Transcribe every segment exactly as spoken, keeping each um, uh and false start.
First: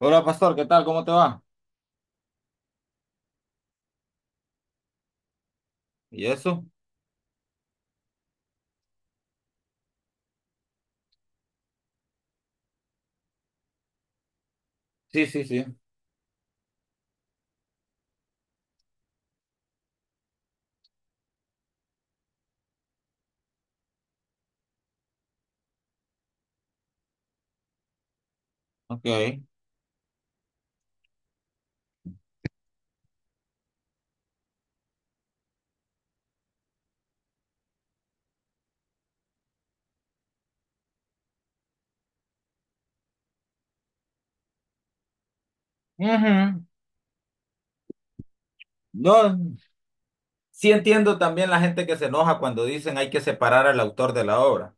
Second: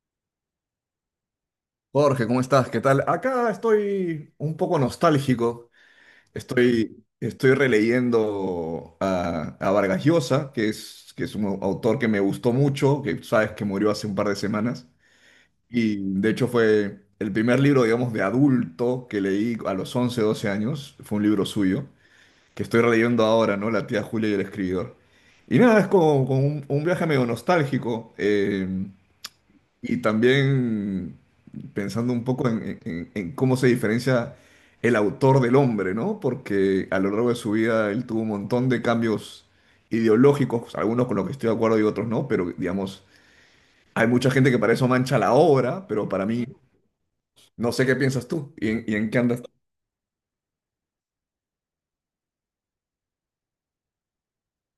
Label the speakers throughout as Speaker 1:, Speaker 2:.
Speaker 1: Hola, pastor, ¿qué tal? ¿Cómo te va?
Speaker 2: Jorge, ¿cómo estás? ¿Qué tal? Acá estoy un poco nostálgico.
Speaker 1: ¿Y eso?
Speaker 2: Estoy, estoy releyendo a, a Vargas Llosa, que es, que es un autor que me gustó mucho, que sabes que murió hace un par de semanas.
Speaker 1: Sí, sí, sí.
Speaker 2: Y de hecho fue el primer libro, digamos, de adulto que leí a los once doce años. Fue un libro suyo, que estoy releyendo ahora, ¿no? La tía Julia y el escribidor. Y nada, es como, como un, un viaje medio nostálgico. Eh,
Speaker 1: Ok.
Speaker 2: y también pensando un poco en, en- en cómo se diferencia el autor del hombre, ¿no? Porque a lo largo de su vida él tuvo un montón de cambios ideológicos, algunos con los que estoy de acuerdo y otros no, pero digamos, hay mucha gente que para eso mancha la obra, pero para mí,
Speaker 1: Ujú.
Speaker 2: no sé qué piensas tú y en, y en qué andas.
Speaker 1: No, sí entiendo también la gente que se enoja cuando dicen hay que separar al autor de la obra.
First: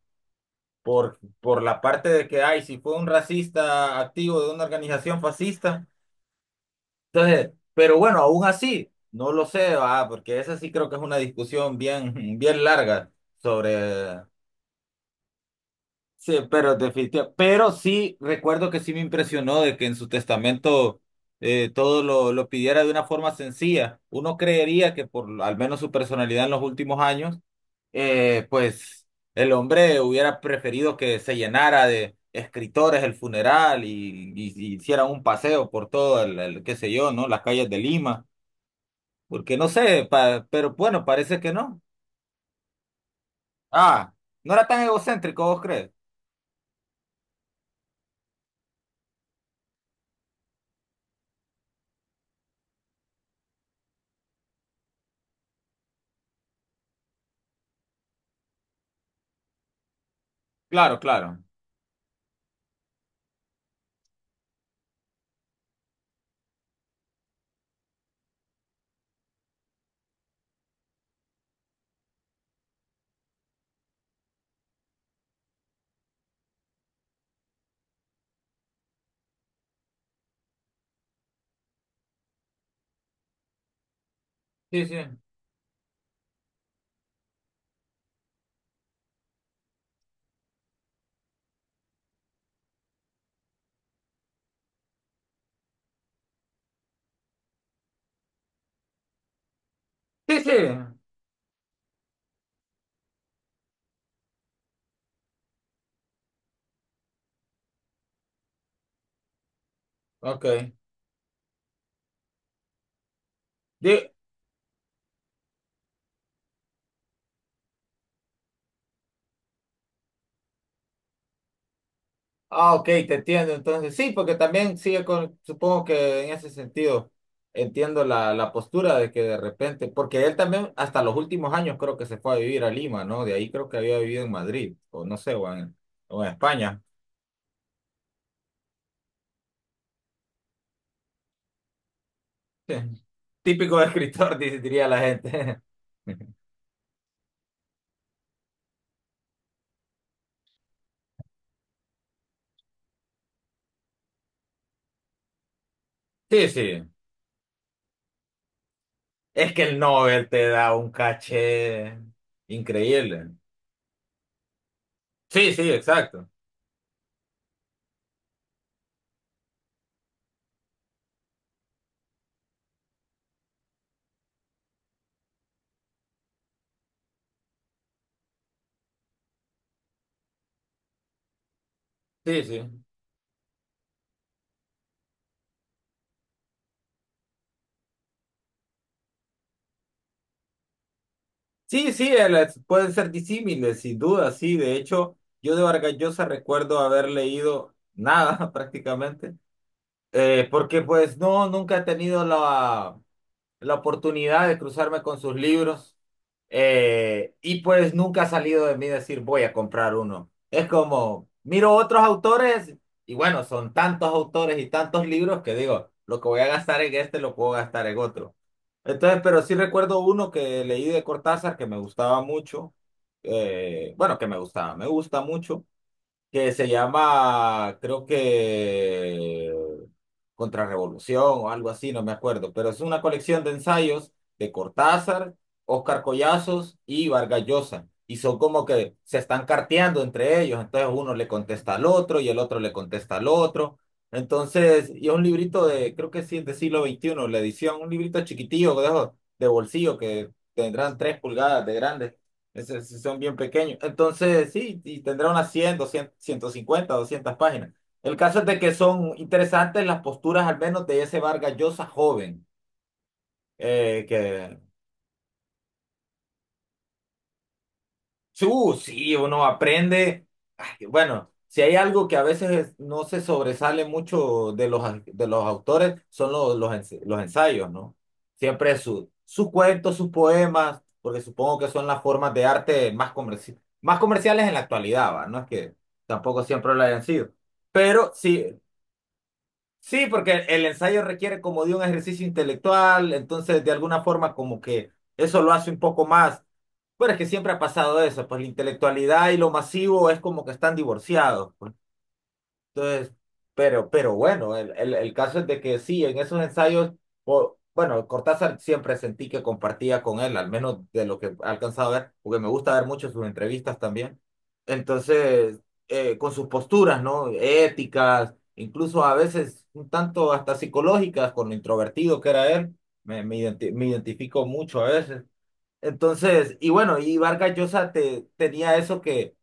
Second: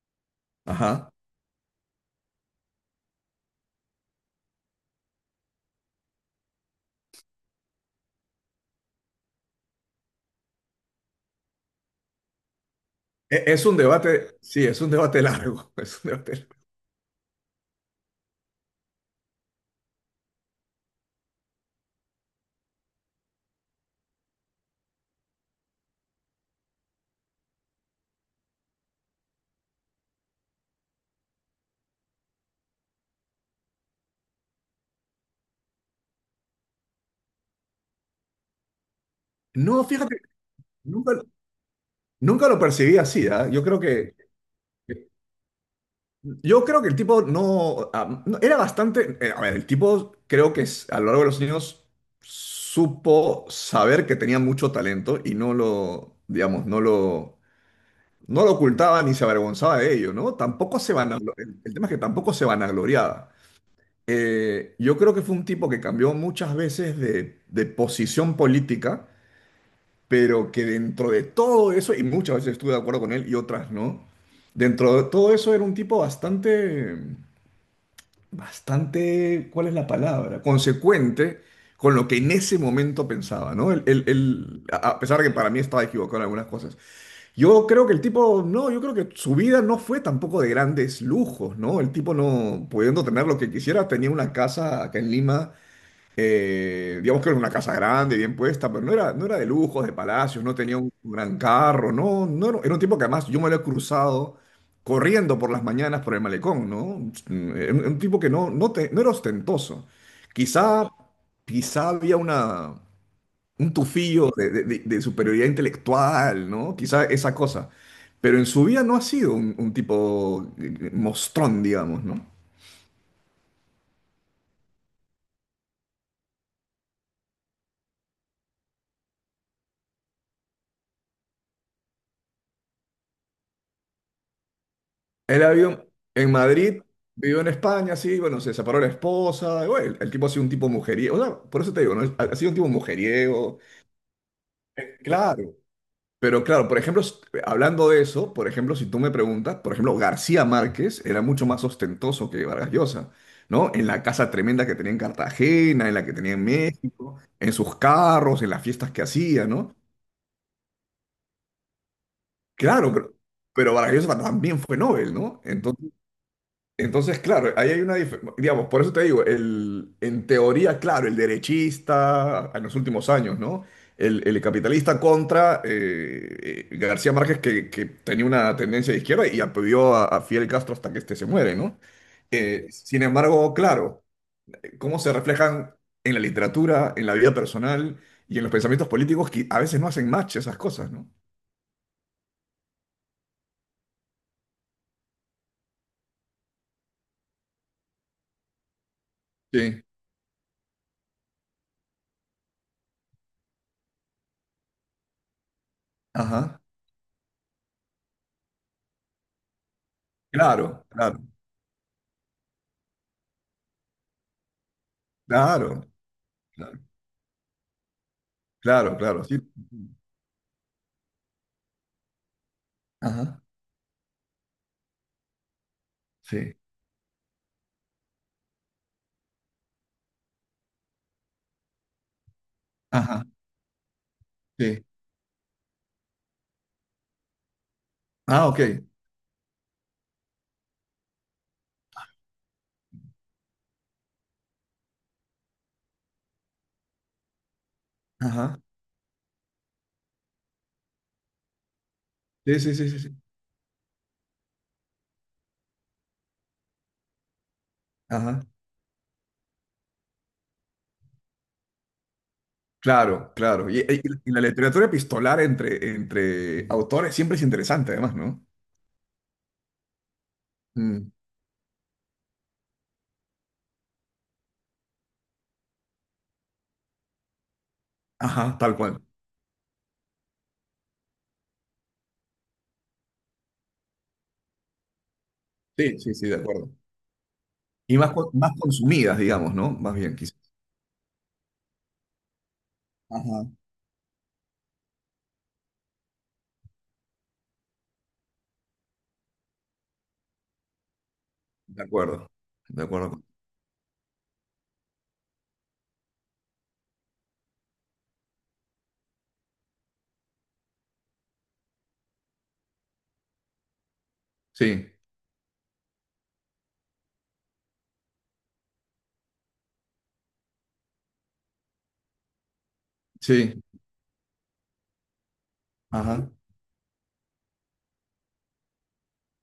Speaker 2: Ajá.
Speaker 1: Por, por la parte de que, ay, si fue un racista activo de una organización fascista. Entonces, pero bueno, aún así, no lo sé, ah, porque esa sí creo que es una discusión bien, bien larga
Speaker 2: E- Es un
Speaker 1: sobre.
Speaker 2: debate, sí, es un debate largo, es un debate
Speaker 1: Sí,
Speaker 2: largo.
Speaker 1: pero definitivamente. Pero sí, recuerdo que sí me impresionó de que en su testamento eh, todo lo, lo pidiera de una forma sencilla. Uno creería que por al menos su personalidad en los últimos años, eh, pues el hombre hubiera preferido que se llenara de escritores el funeral y, y, y hiciera un paseo por todo el, el, qué sé yo, ¿no? Las calles de Lima. Porque no
Speaker 2: No,
Speaker 1: sé,
Speaker 2: fíjate,
Speaker 1: pa- pero bueno,
Speaker 2: nunca,
Speaker 1: parece que no.
Speaker 2: nunca lo percibí así, ¿ah? Yo creo
Speaker 1: Ah,
Speaker 2: que...
Speaker 1: ¿no era tan egocéntrico, vos crees?
Speaker 2: Yo creo que el tipo no, ah, no- era bastante, eh, a ver, el tipo creo que s- a lo largo de los años supo saber que tenía mucho talento y no lo, digamos, no lo, no lo ocultaba ni se avergonzaba de ello, ¿no? Tampoco se
Speaker 1: Claro,
Speaker 2: vanaglo-
Speaker 1: claro.
Speaker 2: el, el tema es que tampoco se vanagloriaba. Eh, yo creo que fue un tipo que cambió muchas veces de, de posición política, pero que dentro de todo eso, y muchas veces estuve de acuerdo con él y otras no, dentro de todo eso era un tipo bastante bastante, ¿cuál es la palabra? Consecuente con lo que en ese momento pensaba, ¿no? El, el- el-
Speaker 1: Sí,
Speaker 2: a a
Speaker 1: sí.
Speaker 2: pesar de que para mí estaba equivocado en algunas cosas. Yo creo que el tipo, no, yo creo que su vida no fue tampoco de grandes lujos, ¿no? El tipo no, pudiendo tener lo que quisiera, tenía una casa acá en Lima. Eh, digamos que era una casa grande, bien puesta, pero no era, no era de lujos, de
Speaker 1: Sí,
Speaker 2: palacios,
Speaker 1: sí.
Speaker 2: no tenía un gran carro, no, no, era era un tipo que además yo me lo he cruzado corriendo por las mañanas por el malecón, ¿no? Mm, Era un, un tipo que no, no, te- no era ostentoso.
Speaker 1: Ok.
Speaker 2: Quizá, quizá había una, un
Speaker 1: Di-
Speaker 2: tufillo de, de- de- de superioridad intelectual, ¿no? Quizá esa cosa. Pero en su vida no ha sido un, un tipo eh, mostrón, digamos, ¿no?
Speaker 1: ah, ok, te entiendo. Entonces, sí, porque también sigue con, supongo que en ese sentido entiendo la, la postura de que de repente, porque él también hasta los últimos años creo que se fue a vivir a Lima, ¿no? De ahí creo que había vivido en Madrid, o no sé,
Speaker 2: Él
Speaker 1: o en,
Speaker 2: había
Speaker 1: o en
Speaker 2: en
Speaker 1: España.
Speaker 2: Madrid, vivió en España, sí, bueno, se separó la esposa, y bueno, el, el tipo ha sido un tipo mujeriego, o sea, por eso te digo, ¿no? Ha, ha sido un tipo
Speaker 1: Sí.
Speaker 2: mujeriego,
Speaker 1: Típico escritor, di- diría
Speaker 2: eh,
Speaker 1: la
Speaker 2: claro,
Speaker 1: gente.
Speaker 2: pero claro, por ejemplo, s- eh, hablando de eso, por ejemplo, si tú me preguntas, por ejemplo, García Márquez era mucho más ostentoso que Vargas Llosa, ¿no? En la casa tremenda que tenía en Cartagena, en la que tenía en
Speaker 1: Sí, sí.
Speaker 2: México, en sus carros, en las fiestas que hacía,
Speaker 1: Es que
Speaker 2: ¿no?
Speaker 1: el Nobel te da un caché
Speaker 2: Claro, pero,
Speaker 1: increíble.
Speaker 2: pero Vargas Llosa también fue Nobel, ¿no?
Speaker 1: Sí, sí,
Speaker 2: Entonces,
Speaker 1: exacto.
Speaker 2: Entonces, claro, ahí hay una diferencia, digamos, por eso te digo, el, en teoría, claro, el derechista en los últimos años, ¿no? El, el capitalista contra eh, eh, García Márquez, que, que tenía una tendencia de izquierda y apoyó a, a Fidel Castro hasta que este se muere, ¿no?
Speaker 1: Sí,
Speaker 2: Eh,
Speaker 1: sí.
Speaker 2: sin embargo, claro, cómo se reflejan en la literatura, en la vida personal y en los pensamientos políticos que a veces no hacen match esas cosas, ¿no?
Speaker 1: Sí, sí, el- es- pueden ser disímiles, sin duda, sí. De hecho, yo de Vargas Llosa recuerdo haber leído nada prácticamente,
Speaker 2: Sí.
Speaker 1: eh, porque pues no, nunca he tenido la la oportunidad de cruzarme con sus libros.
Speaker 2: Ajá.
Speaker 1: Eh, y pues nunca ha salido de mí decir voy a comprar uno. Es
Speaker 2: Claro, claro,
Speaker 1: como, miro otros autores y bueno, son tantos autores y tantos libros que
Speaker 2: claro,
Speaker 1: digo, lo que voy a
Speaker 2: claro,
Speaker 1: gastar en este lo puedo gastar en otro.
Speaker 2: claro,
Speaker 1: Entonces,
Speaker 2: claro, sí.
Speaker 1: pero sí recuerdo uno que leí de Cortázar que me gustaba mucho.
Speaker 2: Ajá.
Speaker 1: Eh, bueno, que me gustaba, me gusta mucho, que
Speaker 2: Sí.
Speaker 1: se llama, creo que Contrarrevolución o algo así, no me acuerdo, pero es una
Speaker 2: Ajá.
Speaker 1: colección de ensayos de
Speaker 2: Sí.
Speaker 1: Cortázar, Óscar Collazos y Vargas Llosa. Y son
Speaker 2: Ah,
Speaker 1: como
Speaker 2: OK.
Speaker 1: que se están carteando entre ellos, entonces uno le contesta al otro y el otro le contesta al otro. Entonces, y es un librito de, creo que sí, es de siglo veintiuno la edición, un librito
Speaker 2: Ajá.
Speaker 1: chiquitillo de, esos de bolsillo que tendrán tres pulgadas de grande.
Speaker 2: Sí,
Speaker 1: Es-
Speaker 2: sí, sí, sí,
Speaker 1: es-
Speaker 2: sí.
Speaker 1: son bien pequeños. Entonces, sí, y tendrá unas cien, ciento cincuenta doscientas páginas. El caso es
Speaker 2: Ajá.
Speaker 1: de que son interesantes las posturas, al menos de ese Vargas Llosa joven.
Speaker 2: Claro, claro. Y, y-
Speaker 1: Eh,
Speaker 2: y la
Speaker 1: que
Speaker 2: literatura epistolar entre, entre autores siempre es interesante, además, ¿no?
Speaker 1: Uh, sí, uno aprende. Ay,
Speaker 2: Mm.
Speaker 1: bueno, si hay algo que a veces es- no se sobresale mucho de los, au- de los autores, son los, los, ens- los ensayos, ¿no?
Speaker 2: Ajá, tal
Speaker 1: Siempre
Speaker 2: cual.
Speaker 1: su- sus cuentos, sus poemas, porque supongo que son las formas de arte más, comerci- más comerciales en la actualidad, ¿va? No es que
Speaker 2: Sí, sí, sí, de
Speaker 1: tampoco
Speaker 2: acuerdo.
Speaker 1: siempre lo hayan sido.
Speaker 2: Y
Speaker 1: Pero
Speaker 2: más, con-
Speaker 1: sí.
Speaker 2: más consumidas, digamos, ¿no? Más
Speaker 1: Sí,
Speaker 2: bien, quizás.
Speaker 1: porque el ensayo requiere como de un ejercicio intelectual,
Speaker 2: Ajá.
Speaker 1: entonces de alguna forma como que eso lo hace un poco más. Pero es que siempre ha pasado eso, pues la intelectualidad y lo masivo es como que están divorciados.
Speaker 2: De acuerdo. De acuerdo.
Speaker 1: Entonces,
Speaker 2: con-
Speaker 1: pero, pero bueno, el, el, el caso es de que sí, en esos ensayos, o- bueno, Cortázar siempre sentí que compartía con él, al menos de lo que he alcanzado a ver, porque me gusta ver mucho sus entrevistas también.
Speaker 2: Sí,
Speaker 1: Entonces, eh, con sus posturas, ¿no? Éticas, incluso a veces un tanto hasta psicológicas, con lo introvertido que era él, me, me
Speaker 2: sí.
Speaker 1: identi- me identifico mucho a veces.
Speaker 2: Ajá.
Speaker 1: Entonces, y bueno, y Vargas Llosa te, tenía eso, que,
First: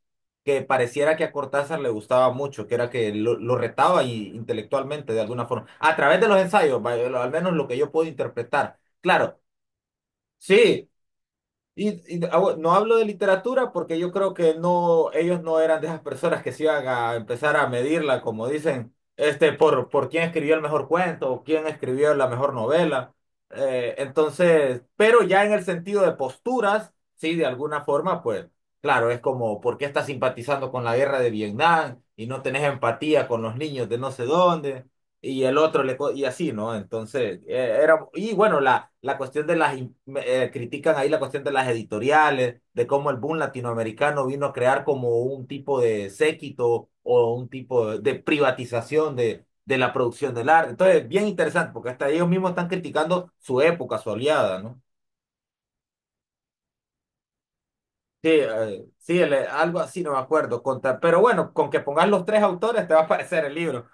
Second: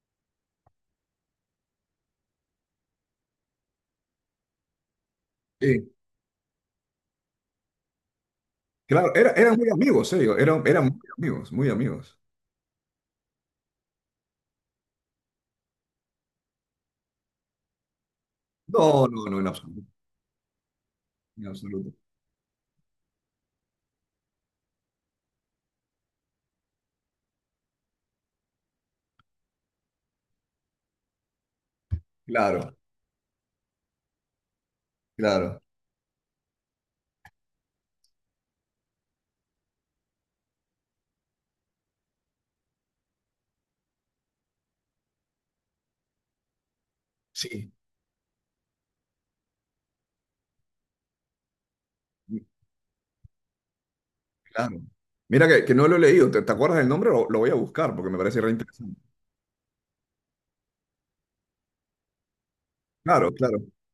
Speaker 1: que pareciera que a Cortázar le gustaba mucho, que era que lo, lo retaba y, intelectualmente de alguna forma,
Speaker 2: Sí.
Speaker 1: a través de los ensayos, vaya, lo- al menos lo que yo puedo interpretar.
Speaker 2: Claro, era-
Speaker 1: Claro,
Speaker 2: eran muy amigos, ellos. Eran, eran
Speaker 1: sí,
Speaker 2: muy amigos, muy
Speaker 1: y,
Speaker 2: amigos.
Speaker 1: y ah, bueno, no hablo de literatura porque yo creo que no, ellos no eran de esas personas que se iban a empezar a medirla, como dicen,
Speaker 2: No, no, no, en
Speaker 1: este,
Speaker 2: absoluto.
Speaker 1: por, por quién escribió el mejor cuento o
Speaker 2: En
Speaker 1: quién
Speaker 2: absoluto.
Speaker 1: escribió la mejor novela. Eh, entonces, pero ya en el sentido de posturas, sí, de alguna forma, pues, claro, es como, ¿por qué estás simpatizando con la guerra de Vietnam y no tenés
Speaker 2: Claro,
Speaker 1: empatía con los niños de no sé dónde? Y el
Speaker 2: claro.
Speaker 1: otro le co- y así, ¿no? Entonces, eh, era, y bueno, la, la cuestión de las in- eh, critican ahí la cuestión de las editoriales, de cómo el boom latinoamericano vino a crear como un tipo de séquito o un
Speaker 2: Sí.
Speaker 1: tipo de, de, privatización de, de la producción del arte. Entonces, bien interesante, porque hasta ellos mismos están criticando su época, su aliada,
Speaker 2: Claro.
Speaker 1: ¿no?
Speaker 2: Mira que, que no lo he leído. ¿Te, te acuerdas del nombre? Lo, lo voy a buscar porque me
Speaker 1: Sí,
Speaker 2: parece re
Speaker 1: eh,
Speaker 2: interesante.
Speaker 1: sí, el- eh, algo así, no me acuerdo. Contra, pero bueno, con que pongas los tres autores te va a
Speaker 2: Claro,
Speaker 1: aparecer el
Speaker 2: claro.
Speaker 1: libro.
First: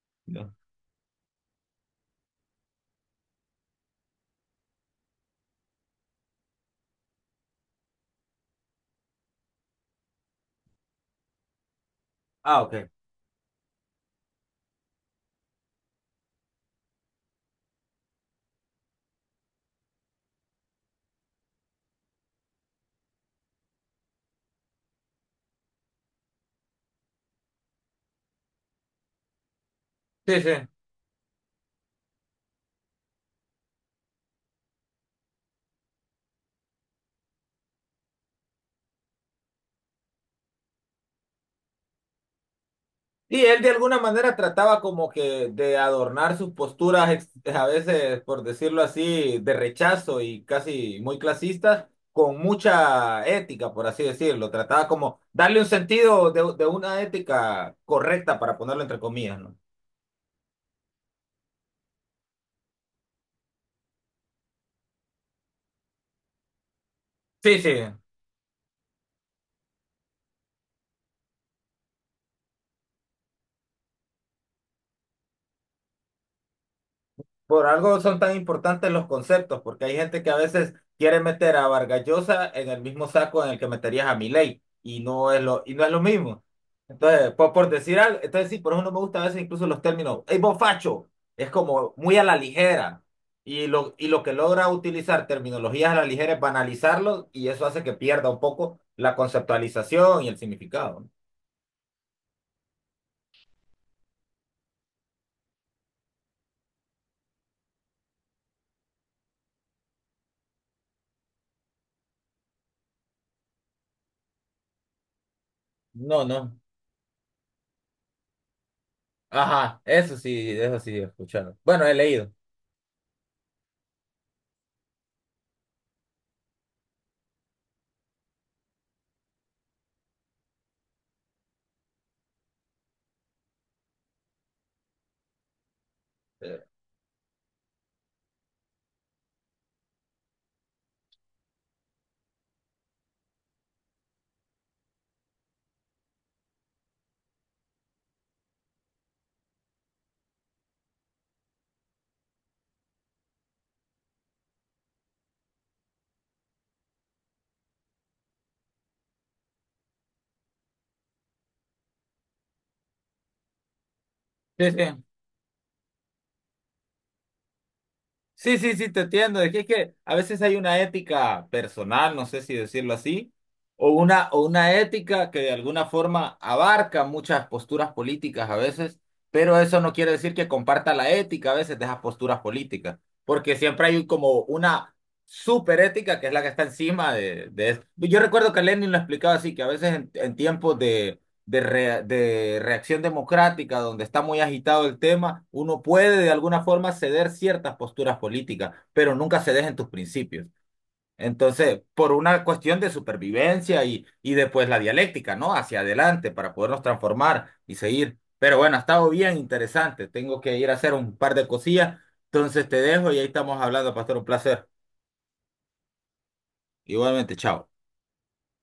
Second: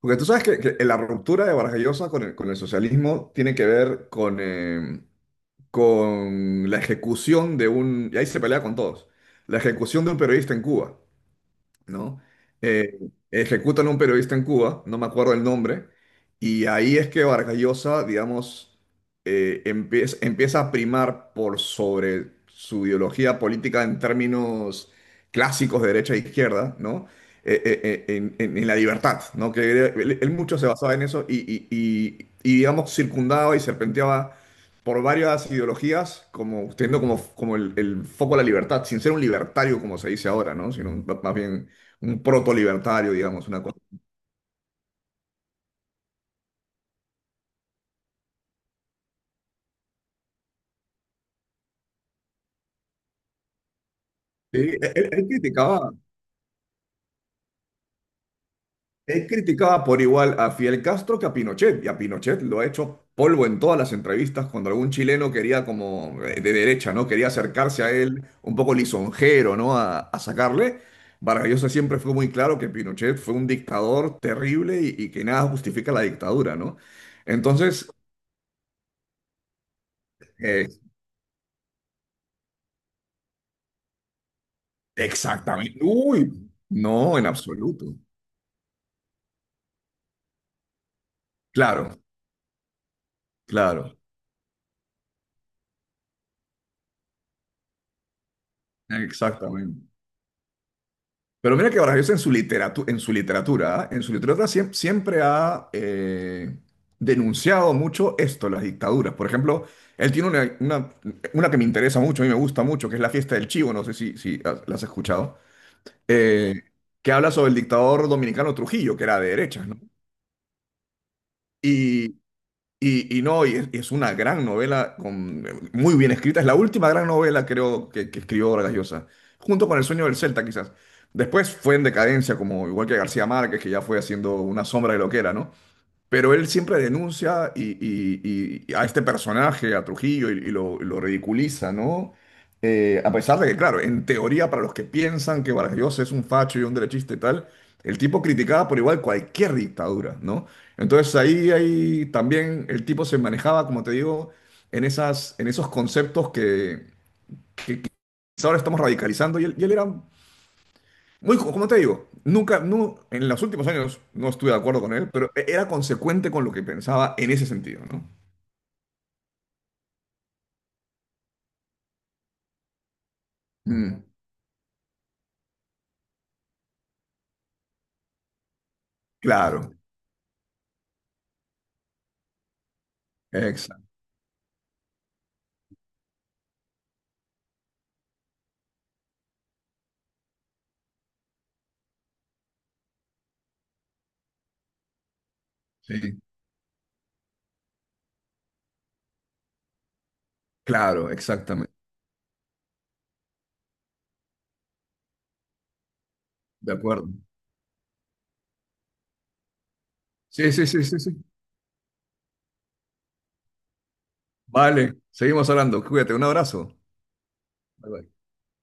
Speaker 2: Porque tú sabes
Speaker 1: No.
Speaker 2: que, que la ruptura de Vargas Llosa con el, con el socialismo tiene que ver con, eh, con la ejecución de un. Y ahí se pelea con todos. La ejecución de un periodista en Cuba, ¿no?
Speaker 1: Ah, ok.
Speaker 2: Eh, ejecutan a un periodista en Cuba, no me acuerdo el nombre, y ahí es que Vargas, digamos, eh, empieza, empieza a primar por sobre su ideología política en términos clásicos de derecha e izquierda, ¿no? Eh, eh, eh, en, en- en la libertad, ¿no? Que él, él
Speaker 1: Sí,
Speaker 2: mucho se
Speaker 1: sí.
Speaker 2: basaba en eso y, y, y- y, digamos, circundaba y serpenteaba por varias ideologías, como teniendo como, como el, el foco a la libertad, sin ser un libertario como se dice ahora, ¿no? Sino más bien un proto-libertario,
Speaker 1: Y
Speaker 2: digamos,
Speaker 1: él
Speaker 2: una
Speaker 1: de
Speaker 2: cosa.
Speaker 1: alguna manera trataba como que de adornar sus posturas, ex- a veces, por decirlo así, de rechazo y casi muy clasistas, con mucha ética, por así decirlo.
Speaker 2: Sí, él,
Speaker 1: Trataba
Speaker 2: él-
Speaker 1: como
Speaker 2: él
Speaker 1: darle un
Speaker 2: criticaba,
Speaker 1: sentido de, de una ética correcta, para ponerlo entre
Speaker 2: él
Speaker 1: comillas, ¿no?
Speaker 2: criticaba por igual a Fidel Castro que a Pinochet, y a Pinochet lo ha hecho polvo en todas las entrevistas cuando algún chileno quería como eh, de derecha, ¿no? Quería
Speaker 1: Sí, sí.
Speaker 2: acercarse a él un poco lisonjero, ¿no? A, a sacarle. Vargas Llosa siempre fue muy claro que Pinochet fue un dictador terrible y, y que nada justifica la dictadura, ¿no?
Speaker 1: Por
Speaker 2: Entonces,
Speaker 1: algo son tan importantes los conceptos, porque hay gente que a
Speaker 2: eh,
Speaker 1: veces quiere meter a Vargas Llosa en el mismo saco en el que meterías a Milei, y no es lo, y
Speaker 2: exactamente.
Speaker 1: no es lo mismo.
Speaker 2: Uy, no, en
Speaker 1: Entonces, por, por
Speaker 2: absoluto.
Speaker 1: decir algo, entonces sí, por eso no me gusta a veces incluso los términos, ¡ey, vos facho! Es
Speaker 2: Claro,
Speaker 1: como muy a la ligera. Y lo,
Speaker 2: claro,
Speaker 1: y lo que logra utilizar terminologías a la ligera es banalizarlos, y eso hace que pierda un poco la
Speaker 2: exactamente.
Speaker 1: conceptualización y el significado.
Speaker 2: Pero mira que Vargas Llosa en su literatura, en su literatura, ¿ah? En su literatura siem- siempre ha eh, denunciado mucho esto, las dictaduras. Por ejemplo, él tiene una, una, una que me interesa mucho, a mí me gusta mucho, que es La Fiesta del Chivo, no sé si, si has- la has escuchado,
Speaker 1: No, no.
Speaker 2: eh, que habla sobre el dictador dominicano Trujillo, que era de derechas, ¿no?
Speaker 1: Ajá, eso sí, eso sí, he escuchado. Bueno, he leído.
Speaker 2: Y, y no, y es, y es una gran novela, con, muy bien escrita. Es la última gran novela, creo, que, que escribió Vargas Llosa, junto con El sueño del Celta, quizás. Después fue en decadencia, como igual que García Márquez, que ya fue haciendo una sombra de lo que era, ¿no? Pero él
Speaker 1: Eh,
Speaker 2: siempre denuncia y, y- y- y a este personaje, a Trujillo, y, y lo, y lo ridiculiza, ¿no? Eh, a pesar de que, claro, en teoría, para los que piensan que Vargas Llosa es un facho y un derechista y tal, el tipo criticaba por igual cualquier dictadura, ¿no? Entonces ahí, ahí también el tipo se manejaba, como te digo, en esas, en esos conceptos que quizá ahora estamos radicalizando y él, y él era muy, co- como te digo, nunca, no, en los últimos años no estuve de
Speaker 1: Sí,
Speaker 2: acuerdo con
Speaker 1: sí.
Speaker 2: él, pero era consecuente con lo que pensaba en ese sentido, ¿no?
Speaker 1: Sí, sí, sí, te entiendo. Es que, es que a veces hay una ética personal, no sé si decirlo así, o
Speaker 2: Mm,
Speaker 1: una, o una ética que de alguna forma abarca muchas posturas políticas a veces, pero
Speaker 2: claro,
Speaker 1: eso no quiere decir que comparta la ética a veces de esas posturas políticas, porque
Speaker 2: exacto,
Speaker 1: siempre hay como una superética que es la que está encima de, de eso. Yo recuerdo que Lenin lo explicaba así, que a veces en, en tiempos de, de, rea- de reacción democrática, donde está muy agitado el tema, uno puede
Speaker 2: sí,
Speaker 1: de alguna forma ceder ciertas posturas políticas, pero nunca se dejen tus principios.
Speaker 2: claro, exactamente,
Speaker 1: Entonces, por una cuestión de supervivencia y, y después la dialéctica, ¿no? Hacia adelante para
Speaker 2: de
Speaker 1: podernos
Speaker 2: acuerdo.
Speaker 1: transformar y seguir. Pero bueno, ha estado bien interesante. Tengo
Speaker 2: Sí,
Speaker 1: que
Speaker 2: sí,
Speaker 1: ir a
Speaker 2: sí,
Speaker 1: hacer
Speaker 2: sí,
Speaker 1: un
Speaker 2: sí.
Speaker 1: par de cosillas. Entonces te dejo y ahí estamos hablando, pastor. Un placer.
Speaker 2: Vale, seguimos hablando, cuídate, un abrazo.
Speaker 1: Igualmente, chao.
Speaker 2: Bye, bye.